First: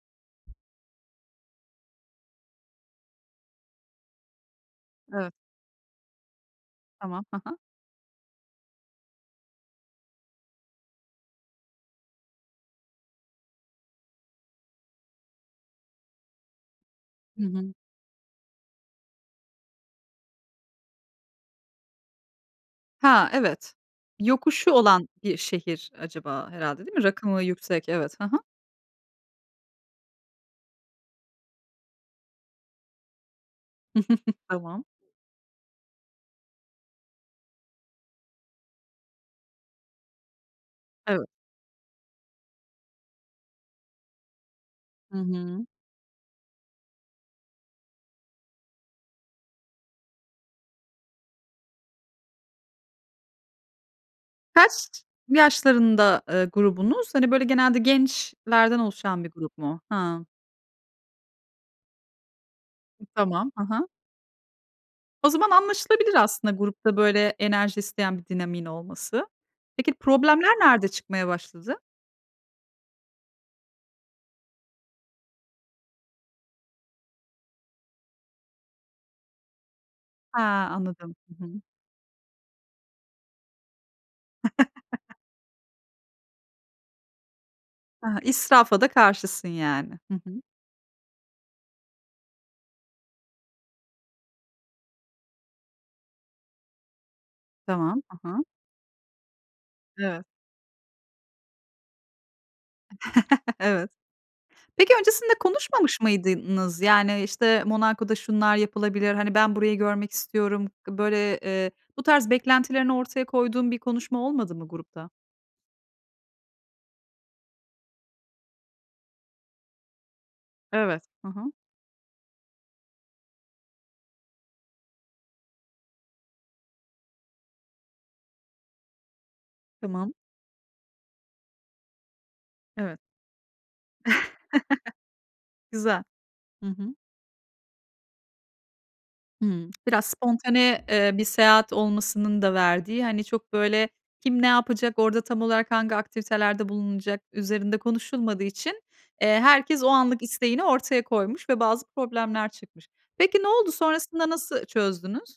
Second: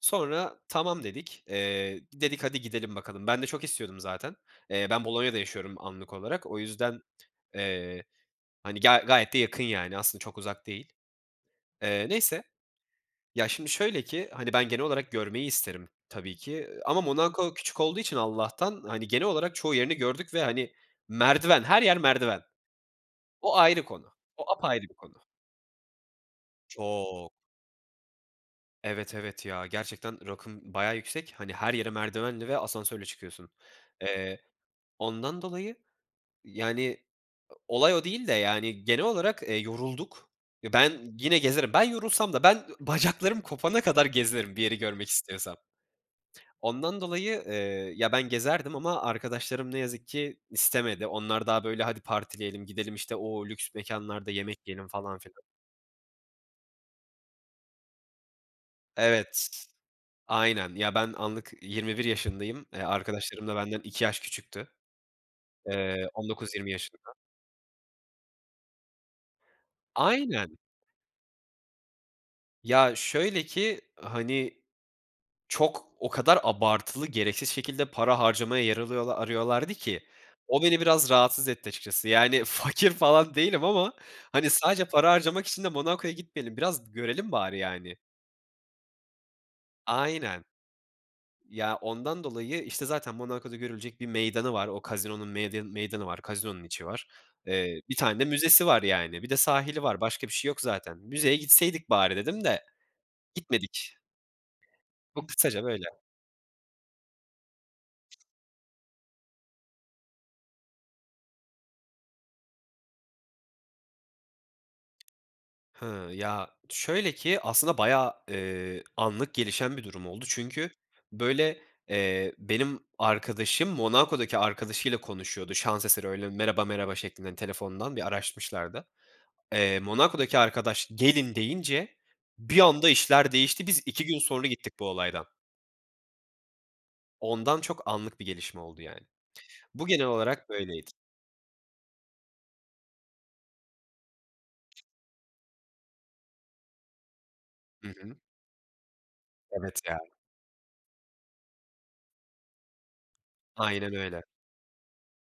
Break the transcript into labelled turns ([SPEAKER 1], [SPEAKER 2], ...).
[SPEAKER 1] Sonra tamam, dedik. Eee, dedik "Hadi, gidelim bakalım." Ben de çok istiyordum zaten. Eee, ben
[SPEAKER 2] Evet.
[SPEAKER 1] Bolonya'da yaşıyorum anlık olarak, o yüzden,
[SPEAKER 2] Tamam, hı hı.
[SPEAKER 1] eee, hani, ga gayet de yakın yani. Aslında çok uzak değil. Eee, neyse. Ya, şimdi, şöyle ki, hani, ben genel olarak görmeyi isterim tabii ki, eee, ama
[SPEAKER 2] Hı
[SPEAKER 1] Monako
[SPEAKER 2] hı.
[SPEAKER 1] küçük olduğu için Allah'tan, hani, genel olarak çoğu yerini gördük ve, hani, merdiven, her yer merdiven.
[SPEAKER 2] Ha,
[SPEAKER 1] O
[SPEAKER 2] evet.
[SPEAKER 1] ayrı konu, o
[SPEAKER 2] Yokuşu
[SPEAKER 1] apayrı bir
[SPEAKER 2] olan
[SPEAKER 1] konu.
[SPEAKER 2] bir şehir acaba, herhâlde değil mi?
[SPEAKER 1] Çok.
[SPEAKER 2] Rakımı yüksek, evet, hı hı.
[SPEAKER 1] Evet, evet ya. Gerçekten rakım bayağı yüksek. Hani, her yere merdivenle ve asansörle çıkıyorsun. Eee,
[SPEAKER 2] Tamam.
[SPEAKER 1] ondan dolayı, yani, o olay o değil de, yani, genel olarak, eee, yorulduk. Eee, ben
[SPEAKER 2] Evet.
[SPEAKER 1] yine gezerim. Ben yorulsam da, ben bacaklarım kopana kadar gezerim bir yeri görmek
[SPEAKER 2] Hı
[SPEAKER 1] istiyorsam.
[SPEAKER 2] hı.
[SPEAKER 1] Ondan dolayı, eee, ya, ben gezerdim ama arkadaşlarım ne yazık ki istemedi. Onlar daha, böyle, "Hadi partileyelim. Gidelim, işte, o lüks mekânlarda yemek yiyelim."
[SPEAKER 2] Kaç
[SPEAKER 1] falan, filan.
[SPEAKER 2] yaşlarında, eee, grubunuz? Hani, böyle, genelde gençlerden oluşan bir
[SPEAKER 1] Evet
[SPEAKER 2] grup
[SPEAKER 1] t
[SPEAKER 2] mu? Hıı.
[SPEAKER 1] aynen, ya, ben anlık 21 yaşındayım. Eee,
[SPEAKER 2] I
[SPEAKER 1] arkadaşlarım
[SPEAKER 2] tamam.
[SPEAKER 1] da
[SPEAKER 2] Hı
[SPEAKER 1] benden
[SPEAKER 2] hı.
[SPEAKER 1] 2 yaş küçüktü.
[SPEAKER 2] O zaman
[SPEAKER 1] Eee,
[SPEAKER 2] anlaşılabilir
[SPEAKER 1] on
[SPEAKER 2] aslında
[SPEAKER 1] dokuz yirmi
[SPEAKER 2] grupta
[SPEAKER 1] yaşında.
[SPEAKER 2] böyle enerji isteyen bir dinamiğin olması. Peki, problemler
[SPEAKER 1] Aynen.
[SPEAKER 2] nerede çıkmaya başladı?
[SPEAKER 1] Ya, şöyle ki, hani, çok, o kadar abartılı, gereksiz şekilde para harcamaya yer alıyola arıyorlardı ki,
[SPEAKER 2] He,
[SPEAKER 1] o beni biraz
[SPEAKER 2] anladım. Hı
[SPEAKER 1] rahatsız
[SPEAKER 2] hı.
[SPEAKER 1] etti açıkçası. Yani, fakir falan değilim ama, hani, sadece para harcamak için de Monako'ya gitmeyelim. Biraz görelim bari, yani.
[SPEAKER 2] He, israfa da karşısın yani. Hı hı.
[SPEAKER 1] Aynen. Ya, ondan dolayı, işte, zaten Monako'da görülecek bir meydanı var. O casino'nun medyanı meydanı, casino'nun içi var. Eee, 1
[SPEAKER 2] Tamam,
[SPEAKER 1] tane de
[SPEAKER 2] hı hı.
[SPEAKER 1] müzesi var yani, bir de sahili var,
[SPEAKER 2] Evet.
[SPEAKER 1] başka bir şey yok zaten, "Müzeye gitseydik bari." dedim de
[SPEAKER 2] Evet.
[SPEAKER 1] gitmedik.
[SPEAKER 2] Peki,
[SPEAKER 1] Çok
[SPEAKER 2] öncesinde
[SPEAKER 1] kısaca böyle.
[SPEAKER 2] konuşmamış mıydınız? Yani, işte, "Monako'da şunlar yapılabilir.", hani, "Ben burayı görmek istiyorum." Böyle, eee, bu tarz beklentilerini ortaya koyduğun bir konuşma olmadı mı grupta?
[SPEAKER 1] Hıı. Ya, şöyle ki aslında bayağı, eee, anlık gelişen bir durum oldu. Çünkü,
[SPEAKER 2] Evet, hı hı.
[SPEAKER 1] böyle, eee, benim arkadaşım Monako'daki arkadaşıyla konuşuyordu şans eseri, öyle, merheba merhaba şeklinde telefondan bir araşmışlardı. Eee,
[SPEAKER 2] Tamam.
[SPEAKER 1] Monako'daki arkadaş "Gelin." deyince bir anda
[SPEAKER 2] Evet.
[SPEAKER 1] işler değişti. Biz 2 gün sonra gittik bu olaydan.
[SPEAKER 2] Güzel. Hı hı.
[SPEAKER 1] Ondan çok anlık bir gelişme oldu, yani.
[SPEAKER 2] Hımm,
[SPEAKER 1] Bu, genel
[SPEAKER 2] biraz
[SPEAKER 1] olarak
[SPEAKER 2] spontane,
[SPEAKER 1] böyleydi.
[SPEAKER 2] eee, bir seyahat olmasının da verdiği, hani, çok, böyle, kim ne yapacak, orada tam olarak hangi aktivitelerde bulunulacak üzerinde
[SPEAKER 1] Hı hı.
[SPEAKER 2] konuşulmadığı için, eee,
[SPEAKER 1] Evet
[SPEAKER 2] herkes o
[SPEAKER 1] ya.
[SPEAKER 2] anlık isteğini ortaya koymuş ve bazı problemler çıkmış. Peki ne oldu,
[SPEAKER 1] Aynen öyle.
[SPEAKER 2] sonrasında nasıl çözdünüz?